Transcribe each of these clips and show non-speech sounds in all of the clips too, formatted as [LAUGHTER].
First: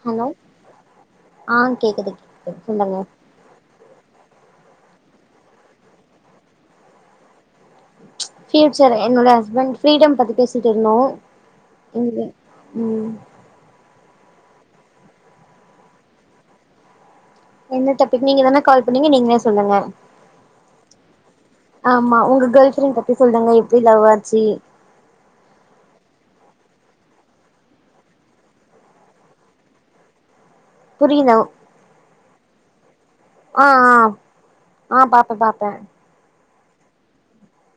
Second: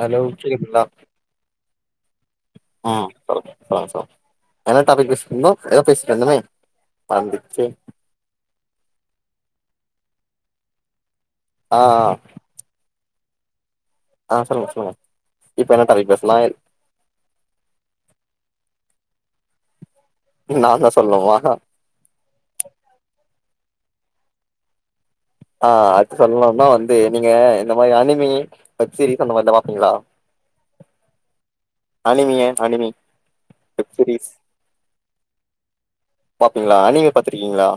Hello [UNINTELLIGIBLE] ஆ கேக்குது கேக்குது ஆ சொல்லுங்க சொல்லுங்க சொலுங்க சொல்லுங்க என்ன டாபிக் பேசி இருந்தோ ஏதாவோ பேசந்தமே மறந்திருச்சு [UNINTELLIGIBLE] சார் என்னோட ஹஸ்பண்ட் ஃப்ரீடம் பத்தி பேசிட்டு இருந்தோ ஆ [UNINTELLIGIBLE] ம் ஆ சொல்ங்க சொல்ங்க இப்ப என்ன தலைப் பேசலா என்ன டபிக் நீங்கதான கால் பண்ணீங்க நீங்ளே சொல்லுங்க நான்தா சொல்லணுமா ஆமா உங்க கேர்ள் ஃப்ரெண்ட் பத்தி சொல்லுங்க பிளவாச்சி ஆ அது சொல்ணும்னா வந்து நீங்க இந்த மாரி அனிமி வெப்சீரிஸ் அந்த மார்தா பாப்பீங்ளா புரியல அனிமிய அனிமி ஆ வெப் ஆ சீரிஸ் ஆ பா பாப்பே பாப்பீங்ளா அனிமே பாத்ருக்கீங்ளா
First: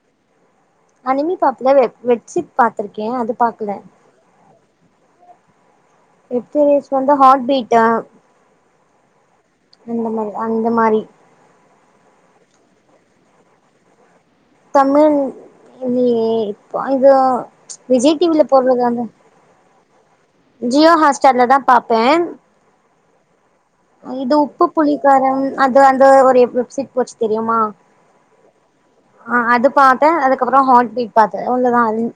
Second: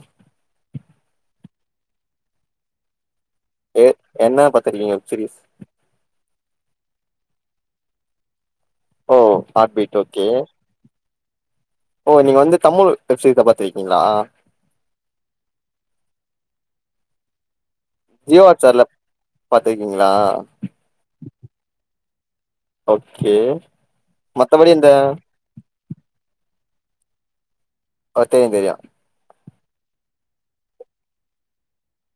அனிமி பாப்ல வெ வெட்சிட் பாத்ருக்கே அது பாக்கல ஏ என்ன பாத்திருக்கீங்க வெப்சிரீஸ் வெப்சீரிஸ் வந்து ஹாட்பீட்டா ஓ ஆட்பீட் ஓகே மாரி ஓ நீங்க வந்து தமிழ் வெப்சீர்தா பாத்திக்கீங்ளா தமிழ் இல்லியே இப்ப இது விஜய் ஜியோ டிவில ஹாட் ஸ்டார்ல போறதாங்க [UNINTELLIGIBLE] ஜியோ ஹாஸ்டார்லதா பாப் பே ஓக்கே இது உப்பு புளிக்காரம் அது அந்து ஒரு எப் சீப் போச்சி தெரியுமா தெர்யு தெரியு ஆ அதுபாத்தே அதுகப்பரோ ஹாட் பீட் பாத்தே அவ்ளதா அ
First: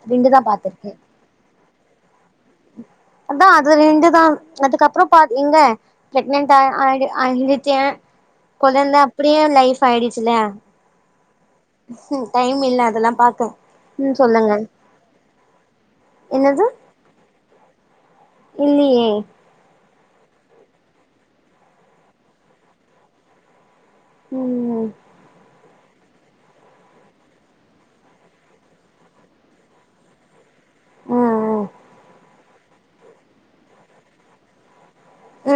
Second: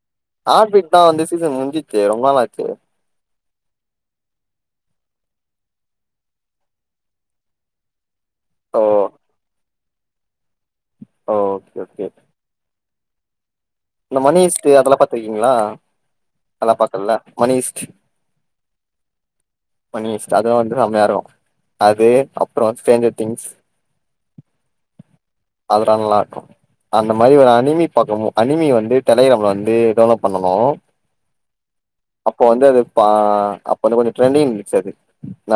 ஆட்பீட்தா வந்த சீசன் முஞ்சி ஏரோ [UNINTELLIGIBLE] அதா அது ரெண்டுதா அதுக்கப்ரோ பாக் இங்க பிரெக்னென்ட் ஆ ஆயிடு ஆயிடுட்டே ஓ கொழந்த அப்பிடியே லைஃப் பாயிடிச்சில்ல ஓகே ஓகே டைம் இல்ல அதல்லா பாத்து இந்த மணிஷ்ட்டு அதெல்லா பாத்திருக்கீங்ளா என்னது அதெல்லா பாக்கலல்ல மணிஷ் இல்லியே மணிஷ்ட்டு அது வந்து அம்யரோ அது அப்புறோ ஸ்ட்ரேஞ்சர் திங்ஸ் ம் அதல்லா நல்லா இருக்கு அந்த மாரி ஒரு அனிமி பக்கமு அனிமி வந்து டேலைக்கிராம்லா வந்து டவுன்லோட் பண்ணனு உம் உஹ இப்ப வந்து அது பா அப்ப வந்து கொஞ்ச ட்ரெண்டங்ச்ச அது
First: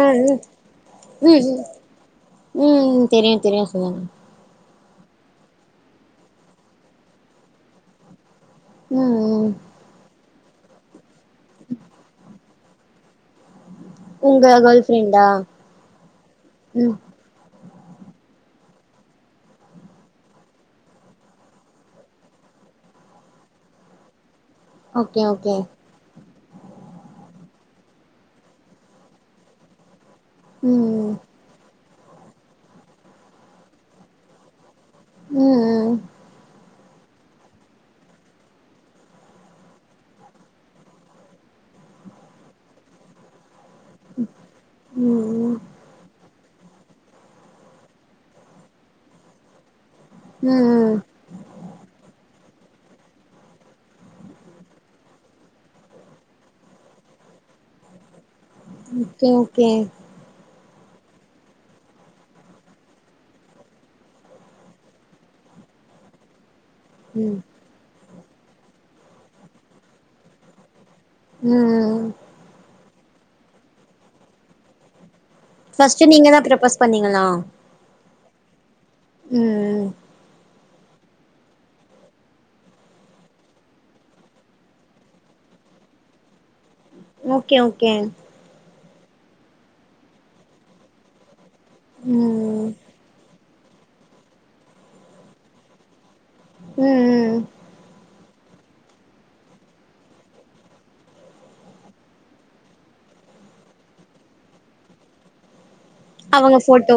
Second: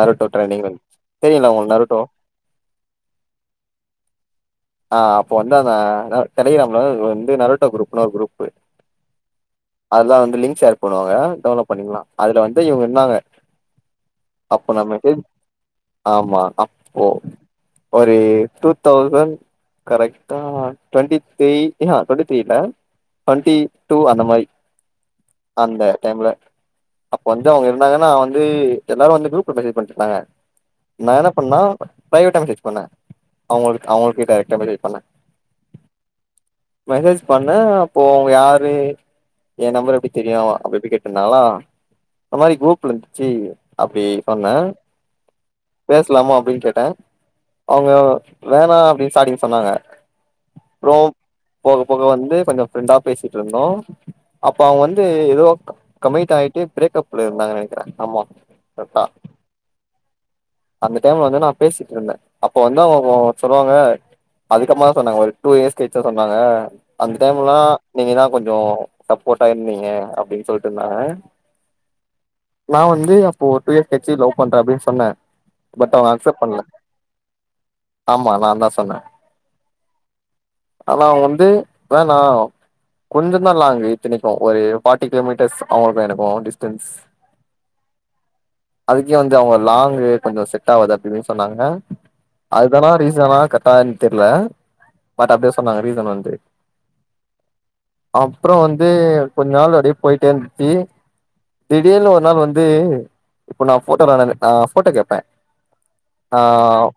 உம் ட்ரெண்டிங் வந்து உம் தெரியுல உம் உங்களுக்கு நருட்டோ உ உம் தெரியு தெரியு சொல்லுங்க ஆ அப்ப வந்து அந்த டெல்லிக்கரம்லா வந்து நரோட்டா குரூப் இன்னொரு குரூப் உம் உம் லிங்க் ஷேர் பண்ணுவாங்க டவுன்லோட் பண்ணிக்கலா அதுல வந்து இவுங்க இருந்தாங்க உங்க அப்போ கேர்ள் நம்ம ஃப்ரெண்டா ஆமா ம் அப்போ ஒரு டூ தௌசண்ட் கரெக்டா ட்வெண்ட்டி த்ரீ ஆ ட்வெண்டி த்ரீ இல்ல ட்வெண்டி டூ அந்த மாதிரி ஓகே ஓகே அந்த டைம்ல அப்ப வந்து அவுங்க இருந்தாங்கன்னா வந்து எல்லாரு வந்து குரூப்ல மெசேஜ் பண்ணிட்டு இருந்தாங்க ம் ம் நான் என்ன பண்ணா பிரைவேட்ட டீச் பண்ணை அவுங்களுக்கு அவுங்களுக்கு டைரக்டர் மெசேஜ் பண்ணே உம் உம் மெசேஜ் பண்ணே அப்போ அவுங்க யாரு என் நம்பர் எப்டி தெரியு அப்டி எப்டி கேட்டிருந்தாலா இந்த மாதிரி குரூப்ல இருந்துச்சு அப்டி சொன்னே ம் பேசலாமா அப்டி கேட்டே அவுங்க வேணா அப்டி சாட்டி சொன்னாங்க ம் ம் அப்பறோ போக போக வந்து கொஞ்ச ப்ரெண்டா பேசிட்டு இருந்தோ அப்ப அவுங்க வந்து ஏதோ கமிட் ஆகிட்டு பிரேக்ப்ல இருந்தாங்கு நெனக்குறே ஆமா கரெக்டா ஓகே ஓகே அந்த டைம்ல வந்து நா பேசிட்டு இருந்தே அப்ப வந்து அவுங்க சொல்லுவாங்க அதுக்கமா தா சொன்னாங்க ஒரு டூ இயர்ஸ் கழிச்சி சொன்னாங்க அந்த ம் டைம் எல்லா நீங்க என்னா கொஞ்சோ சப்போட்டா இருந்தீங்க அப்டின்னு சொல்லிட்டு ம் நா வந்து அப்போ டூ இயர் கிச்சு லவ் பண்றே அப்படின் சொன்னே பட் ஃபஸ்ட்டு அவங்க நீங்க தா அக்செப்ட் பண்ணல ப்ரப்போஸ் பண்ணீங்களா ஆமா நா தா சொன்னே உம் ஆனா அவுங்க வந்து வேணா கொஞ்சதா லாங்கு இத்தனைக்கு ஒரு ஃபாட்டி கிலோமீட்டர்ஸ் அவுங்களுக்கு எனக்கு டிஸ்டன்ஸ் ஓகே ஓகே அதுக்கே வந்து அவுங்க லாங்கு கொஞ்சோ செட் ஆகுது அப்டின்னு சொ சொன்னாங்க ம் ம் அதல்லா ரீசனா கன் பானி தெரில பட் அப்டியே சொன்னாங்க ரீசன் வந்து ம் ம் அப்றோம் வந்து கொஞ்ச நாள் அப்டியே போயிட்டே இருந்துச்சு திடீர்னு ஒரு நாள் வந்து இப்ப நா போட்டோ கான போட்டோ கேட்பேன் அவங்க போட்டோ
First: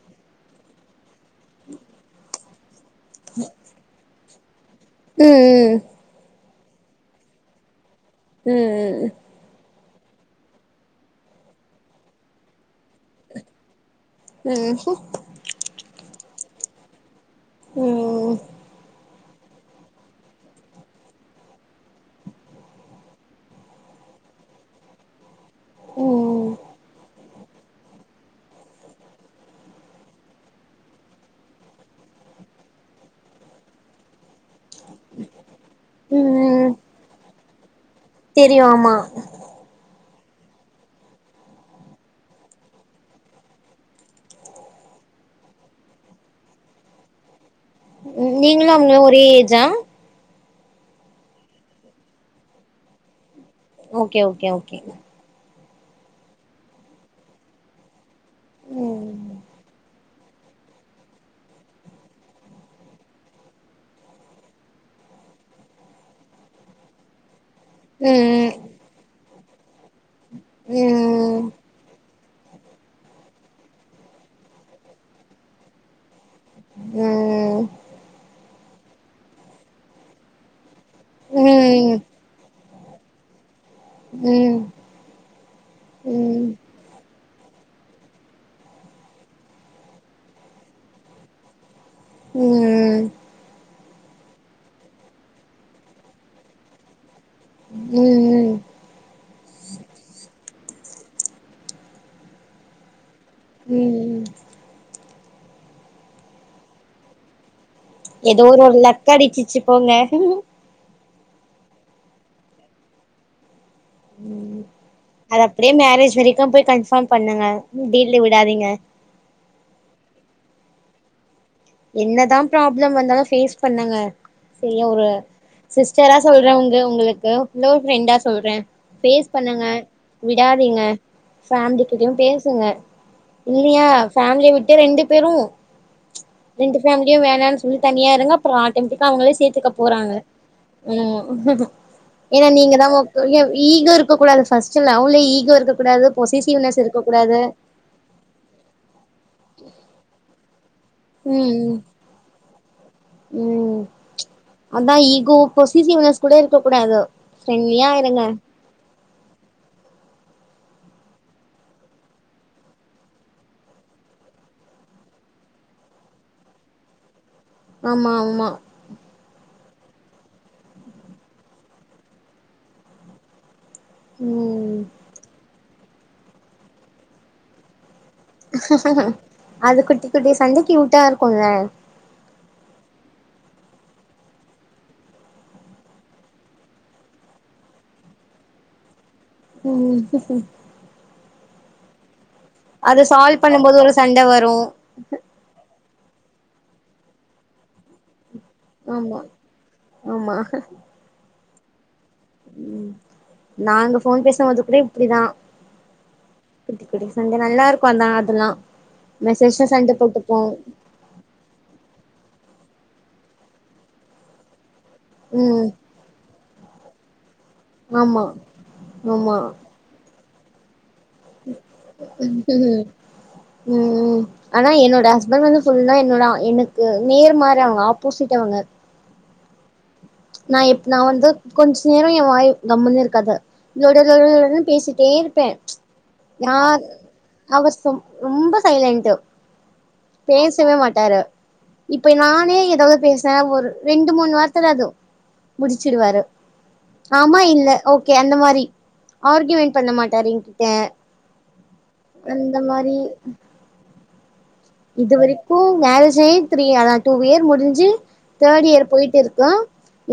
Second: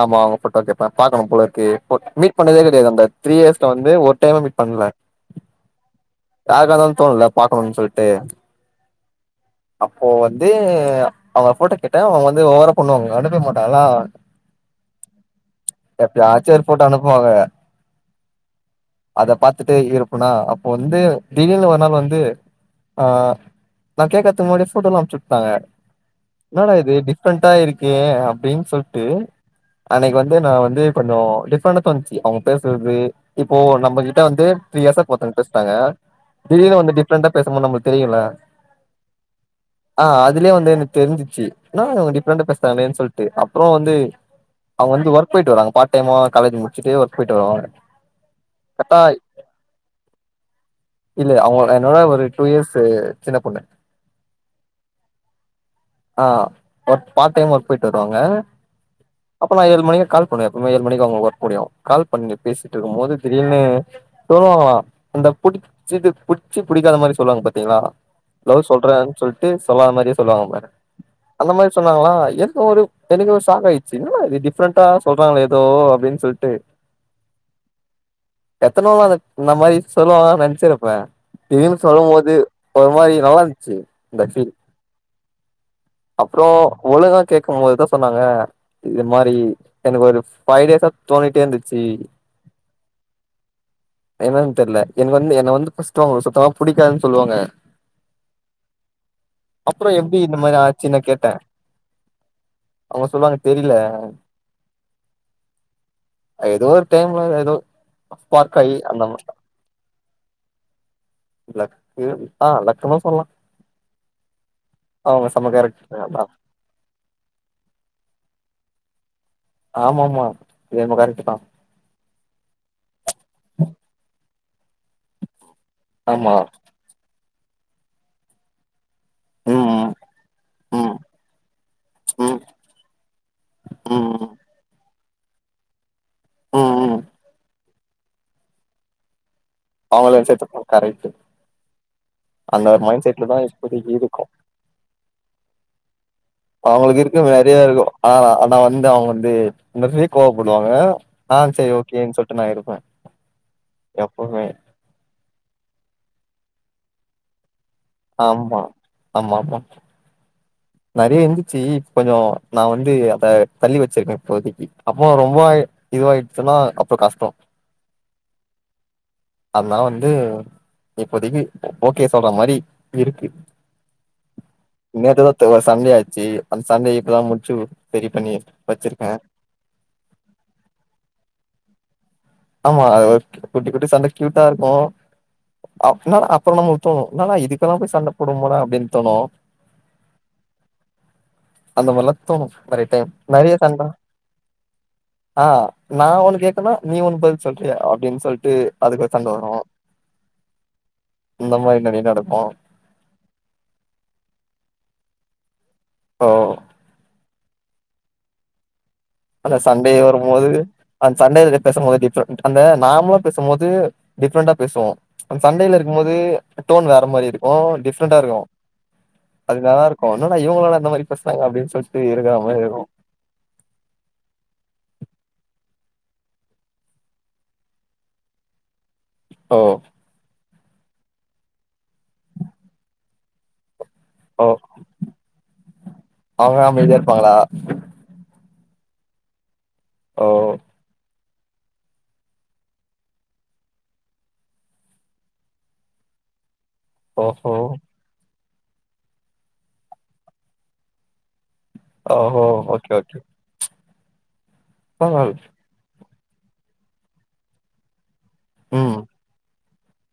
ஆமா அவுங்க போட்டோ கேப்பா பாக்கணும் போல இருக்கு மீட் பண்ணதே கெட் டேது அந்த த்ரீ இயர்ஸ்ல வந்து ஒர்க் டைமா மீட் பண்ல ம் ம் யாருக்கருந்தாலும் தோண்னுல பாக்கணுன் சொல்லிட் ம் ம் அப்போ வந்து அவங்க போட்டோ கேட்ட அவங்க வந்து ஒவற பண்ணுவாங்க அனுப்பவே மாட்டாங்களா ம் ஹும் எப்பயாச்சு ஒரு போட்டோ அனுப்புவாங்க ம் அத பாத்துட்டு இருப்பனா அப்போ வந்து திடீர்னு ஒரு நாள் வந்து ஆ நா கேக்துக்கு முன்னாடியே போட்டோ எல்லாம் அமுச்சுட் டாங்க என்னட இது இப்டி டிப்ரண்டா இருக்கே அப்டின் சொல்லிட்டு அன்னைக்கு வந் தே நா வந்து கொஞ்ச டிப்ரண்டா தோணுச்சு அவுங்க பேசுறது இப்போ நம்ம கிட்ட வந்து த்ரீ இயர்ஸா டாங்க ம் திடீர்னு வந்து டிப்ரண்டா பேச போது நமளுக்கு தெரியுல தெரியு ஆமா ஆ அதுலயே வந்து எனக் தெரிஞ்சிச்சு என்னா இவுங்க டிப்ரண்டா பேசுறங்களே சொல்டு அப்றோ வந்து அவுங்க வந்து ஒர்க் போயிட்டு வரங்க பார்ட் டைம்மா காலேஜ் முடிச்சுட்டு ஒர்க் போயிட்டு வருவாங்க நீங்களும் கரெக்டா அவங்களும் ஒரே ஏஜா இல்ல அவுங்க என்னோட ஒரு டூ இயர்ஸ்சு சின்ன பொண்ணு ஓகே ஓகே ஓகே ஆ ஒர்க் பார் டைம்மா ஒர்க் போயிட்டு வருவாங் ங்க ம் அப்ப நா ஏழு மணிக் கால் பண்ணுவே எப்பமே ஏழு மணிக்கு அவங்க ஒர்க் முடியும் கால் பண்ணி பேசிட்டு இருக்கும் போது திடீர்னு சொல்லுவாங்ளா அந்த புடிச் புடிச்சு புடிக்காத மாரி சொல்லுவாங்க பாத் தீங்ளா ம் ம் லவ் சொல்றேன் சொல்லிட் டுஸ் சொல்லாத மாரியே சொல்லுவாங்க பாரு ம் அந்த மாரி சொன்னாங்ளா எனக்கு ஒரு எனக்கு ஒரு சாக் ஆயிட்ச்சு என்னடா இது டிஃப்ரெண்டா சொல்றாங்களே எதோ அப்டின்னு சொல் ட்டு ம் எத்தன நாளு இந்த மாரி சொல்வாங்கன் நென்ச்சிரு ப்பே திடீர்னு சொல்லம்போது ஒரு மாரி நல்லா இருந் சேரி அது ஆக்சுவலி ம் ம் அப்றோ ம் உள்ளதா கேக் கும்போதுதா சொன்னாங்க இது மாரி எனக்கு ஒரு ஃபைவ் டேஸா தோணிட்டே இருந்து ச்சி ம் என்னன் தெர்ல என்ன வந்து என்ன வந்து ஃபஸ்ட்டு அவுங்களுக்கு சுத்தமா பிடிக்காதுன் சொல்வாங்க ம் ம் அப்றோ எப்டி இந்த மாரி ஆ ச்சின்னு கேட்டே அவங்க சொல்வாங்க தெரில ம் ஆ எதோ ஒரு டைம்ல எதோ எதோ ஒரு ஒரு லக் அடிச்சிர்ச்சு போங்க [UNINTELLIGIBLE] லக்கு ஆ லக்குன்னு சொல்லலா ம் அவங்க அது செம அப்பிடியே கேரக்டர் மேரேஜ் அதா வரைக்கு போய் கன்ஃபார்ம் பண்ணுங்க டீல்ல விடாதீங்க ஆமா ஆமா இது என்னமோ கரெக்ட்டுதா என்னதா ப்ராப்ளம் வந்தாலு ஃபேஸ் பண்ணுங்க. செரியா ஒரு சிஸ்டரா ஆமா சொல்றே உங்க உங்களுக்கு. க்ளோ ஃப்ரெண்டா சொல்றே ஃபேஸ் பண்ணுங்க ம் விடாதீங்க ம் ஃபேமிலிகிட்டயு ம் பேசுங்க இல்லயா ம் ஃபேமிலிய விட்டு ரெண்டு பேரு ம் ரெண்டு ம் ஃபேமிலியு வேணான் சொல்லி தனியா இருங்க அப்புற ஆட்டோமேட்டிக்கா அவங்களே சேத்தி க்க போறாங்க அவங்கள சேத்து கரெக்ட் ம் ஏன்னா அந்த ஒரு நீங்கதா மைண்ட் செட்ல தா [UNINTELLIGIBLE] ஈகோ இப்போதைக்கு இருக்கக் இருக்கோ கூடாது ஃபஸ்ட் லவ்ல ஈகோ இருக்கக்கூடாது அவங்களுக்கு இருக்கு நெறைய இருக்கு ஆனா நா வந்து அவங்க வந்து நெறைய கோவப்படுவாங்க ஆ செரி ம் ஓகேன்னு சொல்ட்டு நா இருப்பே ம் எப்பவுமே அதா ஈகோ உப்பஸ் சிசிவ்னஸ் கூட இருக்க கூடாது ஃப்ரெண்ட்லியா இருங்க ஆம்மா ஆமா ஆமா நெறைய இருந்திச்சி இப்ப கொஞ்சோ நா வந்து அத தள்ளி வச்சிருக்கே இப்போதிக்கு அப்போ ரொம்ப இதுவாயிச்சின்னா அப்புறோ கஷ்டோ ஆமா ஆமா அனால வந்து இப்பதைக்கி ஓகே சொல்ற மாரி இருக்கு ம் சண்டை ஆச்சி அந்த சண்டை இப்பதா முச்சு அது குட்டி குட்டி சண்ட கியூட்டா இருக்குல்ல ஆமா குட்டி குட்டி சண்ட க்யூட்டா இருக்கு அப்னா அப்புறோ நம்மளுக்கு தோணு என்னடா இதுக்கெல்லா போய் சண்ட போடுவோமடா அப்பிடின் தோணு ம் அந்த மாரிலா தோனு கரெக்ட் அத டைம் சால்வ் நெறைய பண்ணும் போது சண்ட ஒரு வரு ஆ நா உனக் கேக்கனா நீ ஒன் பதில் சொல்றியா அப்பிடின் சொல் ட்டு அதுக்கு ஒரு ஆமா சண்ட வரு இந்த மாரி நெறைய நடக் ம் நாங்க ஃபோன் பேசும்போது கூட இப்பிடிதா சோ குட்டி குட்டி சண் நல்லா இருக்கு அந்த அதெல்லா ஆனா மெசேஜ்ல சண்ட சண்டயே போட்டுப்போ வருபோது அந்த சண்ட இதுக பேசுபோது டிஃப்ரெண் அந்த நாமலா பேசுபோது டிஃப்ரெண்ட்டா பேசுவோ அந் ம் சண்டையில இருக்கு போது டோன் வேற அந்த மாரி இருக் ஓ டிஃப்ரெண்டா ஆமா இருக்கு ஆமா அது நல்லா இருக்கு என்னடா இவங்களாடா இந்த மாரி பேசுனாங்க அப்டின்னு சொல்ட்டு இருக்கிற ம் மாரி இருக்கு ம் ஆனா என்னோட ஹஸ்பண்ட் வந்து ஃபுல்லா என்னோட எனக்கு நேர் மார் அவுங்க ஆப்போசிட் அவுங்க ஓ நா இப் நா வந்து கொஞ்ச நேரோ ஏ வாய் கம்முன்னு இருக்காது லொட லொட ஓ லொடனு பேசிட்டே இருப்பே அவங்க யார் அமைதியா இருப்பாங்களா அவசம் ரொம்ப சைலன்டு ஓ பேசவே மாட்டாரு இப்ப நானே ஏதாவது பேசனா ஒரு ரெண்டு மூணு வார்த்த தா அது முடிச்சிடுவாரு ஆமா ஓஹோ இல்ல ஓகே அந்த மாரி ஆர்கி‌யுமெண்ட் பண்ண மாட்டாரு எங்கிட்ட ஓ ஓ ஓகே ஓகே இது பரவால்ல வரைக்கு மேரேஜ் [UNINTELLIGIBLE] த்ரீா ஆனா டூ இயர் முடிஞ்சு தேட் இயர் ம் போயிட்டு இருக்கோ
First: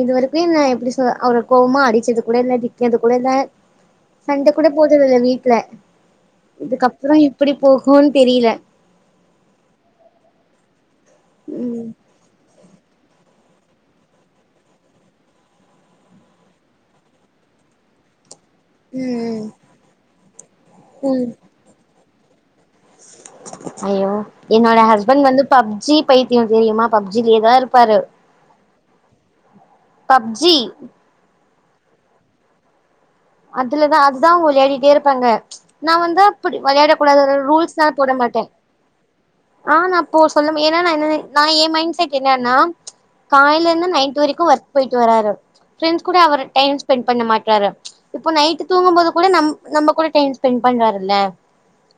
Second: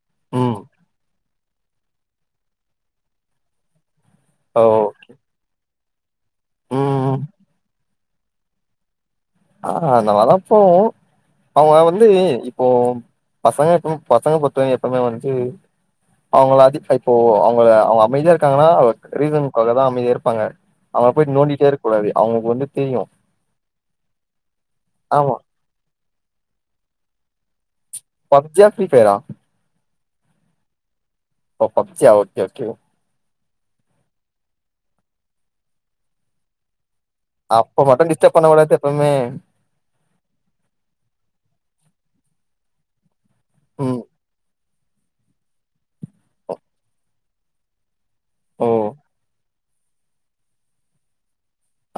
இதுவரைக்கு ம் நா எப்டி சொல்றது அவர கோபமா அடிச்சது கூட இல்ல திடிக்கது கூட இல்ல சண்ட ஓ கூட போட்டது இல்ல வீட்ல இதுக்கப்புறோ ம் எப்டி போகு கோன் தெரியல ஆ ந வளப்போ அவங்க ம் வந்து இப்போ பசங்க எப்யும் பசங்க பொறுத்தவ எப்பவுமே வந்து அவங்களா இப்போ அஞ்சி இப்போ அவங்கள அவங்க அமைதியா க்காங்கன ம் ரீசன்காகதா அமைதியா இருப்பாங்க அவங்கள போயிட்டு நோண்டிட்டே இருக்க கூடாது அவங்களுக்கு வந்து தெரியு அய்யோ என்னோட ஹஸ்பெண்ட் ஆமா வந்து பப்ஜி பைத்தியம் தெரியுமா பப்ஜிலேதா இருப் பப்ஜியா பிரீ பையரா பப்ஜி ஓ பப்ஜியா ஓகே ஓகே அதுலதா அதுதா அவங்க விளையாடிட்டே இருப்பாங்க நா வந்து அப்படி விளையாட கூட அப்ப ரூல்ஸ்லா மட்டு போட டிஸ்டர்ப் மாட்டே பண்ண கூடாது எப்பவுமே ஆ நா போ சொல்ல ஏன்னா என்ன நினை நா ஏ மைண்ட் சே [UNINTELLIGIBLE] என்னன்னா காலேலருந் ம் நைட்டு வரைக்கு வொர்க் போயிட்டு வராரு ஃப்ரெண்ட்ஸ் கூட அவர் டைம் ஸ்பெண்ட் பண்ண மாட்டாரு இப்போ நைட்டு ஓ தூங்கும்போது கூட நம் நம்ம கூட டைம் ஸ்பென் பண்றாரு இல்ல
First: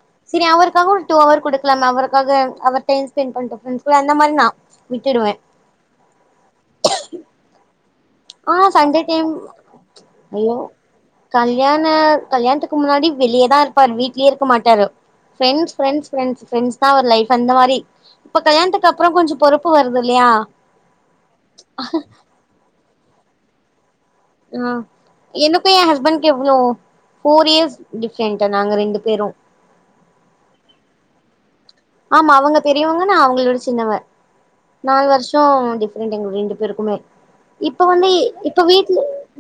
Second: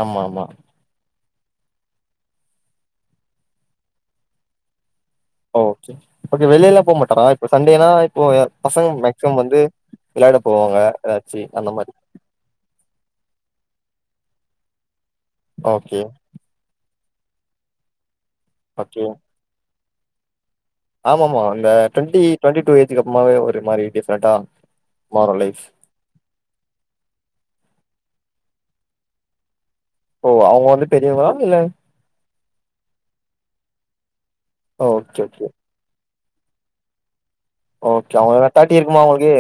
ஆமா சேரி ஆமா அவர்க்காக டூ அவர் குடுக்கலாம அவருக்காக அவர் டைம் ஸ்பெண்ட் பண்டும் ஃபரெண்க்கு அந்த மாரி நா விட்டுடுவே ஓகே ஓகே வெளியல்லா போ மாட்டாரா இப்ப சண்டேலா ஆ சண்டே டைம் விளையாட ஐயோ போவாங்க ஏதாச்சு அந்த கல்யாண மாரி கல்யாணத்துக்கு முன்னாடி வெளியதான் இருப்பாரு வீட்லே இருக்க மாட்டாரு friends okay friends friends friends தா அவரு லைஃப் அந்த மாரி இப்ப கல்யாணத்துக்கு ஓகே அப்றோ கொஞ்ச பொறுப் பு வருது இல்லையா ஆமாமா இந்த டெண்டி டுவெண்டி டூ ஏஜ் கப்மாவே ஒரு மாரி டிஸ் ஆ எனக்கும் ஏ ஹஸ்பண்க்கு எவ்ளோ போர் இயர்ஸ் டிப்ரெண்ட் நாங்க ரெண்டு பேரும் ஓ அவுங்க வந்து பெரியவங்ளா இல்ல அவங்க பெரியவங்க நா அவங்களோட சின்னவ நாலு ஓகே ஓகே வர்ஷோம் டிஃப்ர ரண்டு எங்க ரெண்டு பேருக்குமே இப்ப வந்து ஓகே அவுங்க இப்ப தேட்டி வீட்ல இருக்குமா அவுங்களுக்கு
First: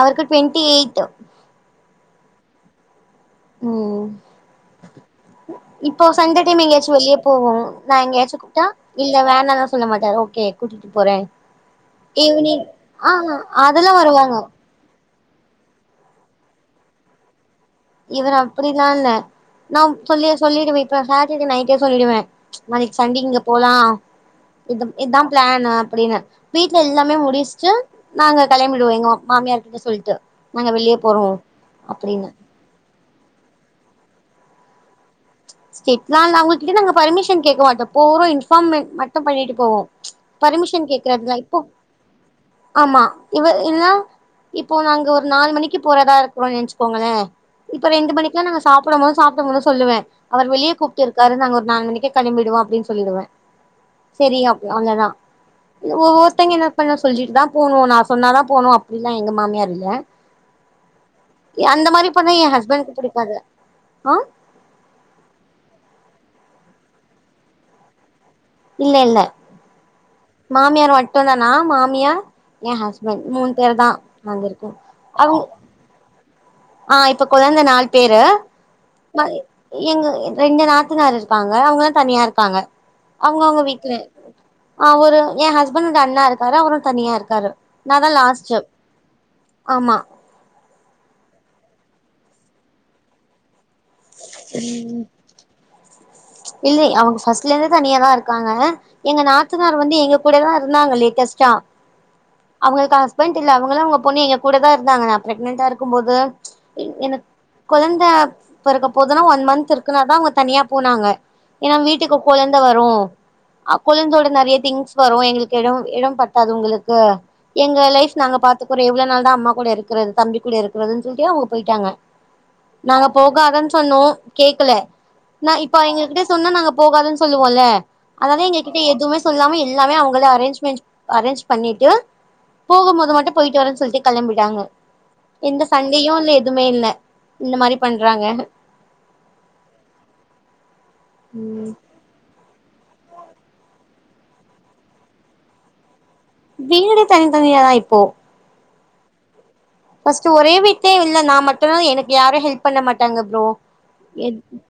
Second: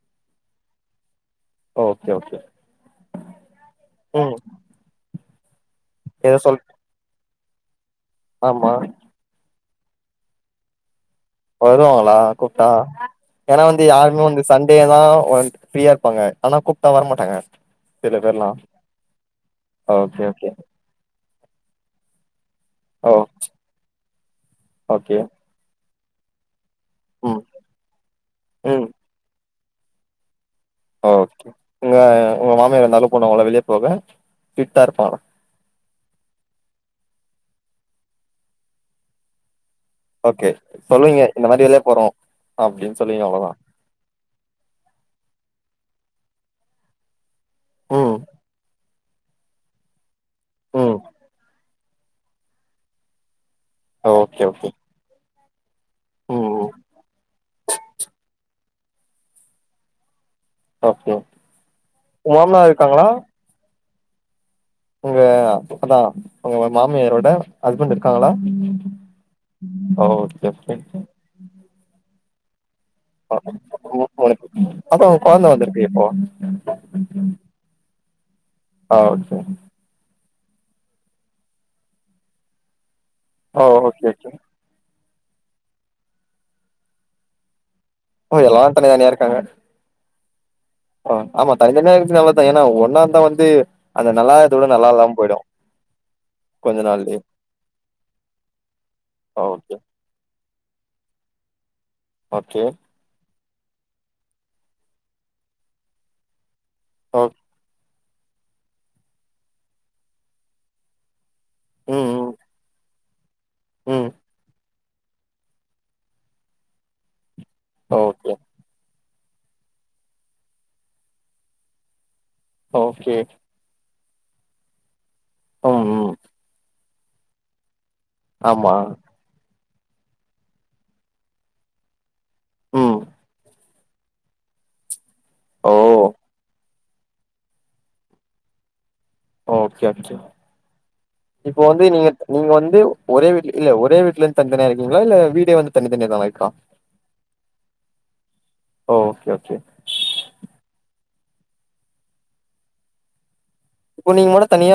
அவருக்கு ட்வெண்டி எயிட் ஓகே ஓகே ம் உ இப்போ ஏதோ சண்டே சொல் டைம் எங்கயாச்சு வெளிய போவோம் நா எங்கயாச்சு கூப்டா ஆமா இல்ல வேணா தா சொல்ல மாட்டங்க ஓகே கூட்டிட்டு போறேன் வருவாங்களா கூப்டா ஏன்னா வந்து அதெல்லா யாருமே வருவாங்க வந்து சண்டே தா ஒன்ஸ் ஃப்ரீயா இருப்பாங்க ஆனா கூப்டா வரமாட்டாங்க சில இவர் பேர்லாம் அப்பிடிலாம் இல்ல நா ஓகே சொல்லியே ஓகே சொல்லிடுவேன் இப்ப சாட் இன்னைக்கி நயிட்டே சொல்லிடுவேன் ச் நாளைக்கு ஓ சண்டி இங்க போலாம் இ ஓகே இதான் பிளான் அப்டின்னு வீட்டுல எல்லாமே ம் முடிச்சுட்டு நாங்க களம்பிடுவோ எங்க மாமியார் எங்க சொல்ட்டு ஆ ஓகே உங்க உங்க மாமியா இருந்தாலு போனவங்கள வெளியே போக ஸ்ட்ரீட இருப்பாங்களா ஸ்ட்ல இல்ல அவங்கிட்ட நாங்க பர்மிஷன் கேட்க மாட்டோ போறோ இன்ஃபார்ம மட்டும் பண்ணிட்டு போவோ ஓகே பர்மிஷன் சொல்லுவீங்க கேக்குறதுல்ல இந்த இப்போ மாரி வெளிய போறோம் அப்டின்னு ஆமா சொல்லுவீங்க இவ அவ்ளோதான் இல்லனா இப்போ நாங்க ஒரு நாலு மணிக்கு போறதா இ அப்புறோ நைச்சுக்கோங்களே இப்ப ரெண்டு ம் மணிக்ளா நாங்க சாப் பிடம் போதும் சாப்பிடும் போது சொல்லுவ அவர் வெளிய ம் கூப்பிட்டு இருக்காரு நாங்க ஒரு நாலு மணிக் க் கிளம்பிடுவோ அப்படின்னு சொல்லிடுவே சேரி ஓகே அவ்ளதா ம் ஒவ்வொருத்தங்க என்ன ம் பண்ண சொல்லிட்டுதா போனும் நா சொன்னாதா போனு அப் அப்டிலா எங்க மாமியார் இல்ல ஓகே ஏ அந்த மாரி உங்க பண்ண என் மாமனார் ஹஸ்பண்ட்கு இருக்காங்களா பிடிக்காது ஆ அ அதா உங்க மாமியாரோட ஹஸ்பண்ட் இருக்காங்களா இல்ல இல்ல ஓகே மாமியார் மட்டுதா நா மாமியார் எ ஹஸ்பண்ட் [UNINTELLIGIBLE] மூணு பேர் தா நாங்க இருக்கோ அத்த உங்க அவங்க கொழந்த வந்திருக்கே இப்போ ஆ இப்ப கொழந்த நாலு பேரு ஆ ந ஓகே எங்க ரெண்டு நாத்தனார் இருக்காங்க அவுங்கள தனியா இருக்காங்க அவுங்க அவுங்க ஓ வீட்டுல ஓகே ஓகே ஆ ஒரு எ ஹஸ்பண்ட் ஓட அண்ணா இருக்காரு அவரு தனியா இருக்காரு நா தா ஓ லாஸ்ட்டு எல்லாரு தானே தானியா இருக்காங்க ஆமா அ ஆமா தனி தனிய இருக்கிறது நல்லாத்தா ஏனா ஒண்ணாந்த வந்து அந்த நல்லாதத்தோட நல்லா இல்லாம் போயிடு கொஞ்ச இல்லை அவுங்க நாள்லயே ஃபர்ஸ்ட்ல இருந்தே இல்ல அவங்க அவங்க ஃபஸ்ட்ல இருந்து தனியா தா இருக்காங்க எங்க ஓகே நாத்தனார் வந்து எங்க கூடேதா இருந்தாங்களே கெஸ்ட ஓகே அவுங்களுக்கு ஹஸ்பண்ட் டில்ல அவுங்களு அவங்க பொண்ணு எங்க கூடதா இருந்தாங்க நா பிரெக்னெடா இருக்கும்போது இ ஓ எனக் குழந் தா பொறக்க போதுனா ஒன் மந்த் இருக்குன தா அவுங்க தனியா போனாங்க ஏன்னா ம் வீட்டுக்கு ம் கொழந்த வரு அ ம் கொழந்தையோட நறைய திங்ஸ் வரு எங்களுக்கு இடம் இடம் பத்தாது உங்களுக்கு எங்க லைப் ஓகே நாங்க பாத்துக்கிறோ எவ்ளோ நாள் த அம்மா கூட இருக்கிறது தம்பி கூட இருக்கிறதுன்னு சொல்லிட்டு அவுங்க போயிட்டாங்க நாங்க ஓகே போகாதன்னு சொன்னோ கேக்கல நா இப்ப ம் ம் அவிங்ககிட்ட [UNINTELLIGIBLE] நாங்க போகாதுன்னு சொல்லுவம்ல அதாலா எங்க ஆமா கிட்ட எதுவுமே சொல்லாம எல்லாமே அவுங்களே அரேஞ்ச்மெண்ட் அரேஞ்ச் பண்ணிட்டு ம் போகும்போது மட்டு போயிட்டு வரே சொல்லிட்டு கிளம்பிட்டாங்க எந்த ஓ சண்டையு இல்ல எதுவுமே இல்ல இந்த மாரி பண்றாங்க ஓ ஓகே ஓகே இப்போ வந்து நீங்க நீங்க வந் து ஒரே வீட்ல இல்ல ஒரே வீட்டுல இருந்து தனிதனியா இருக்கிங்களா இல்ல வீடே வந்து தனி வீடு தனி தனியாதா இப்போ ஓ ஓகே ஓகே ஃபஸ்ட் ஒரே வீட்ல இல்ல நா மட்டும்தா எனக்கு யாரு ஹெல்ப் பண்ண மாட்டாங்க ப்ரோ இப்ப நீங்க எ மட்டு தனியா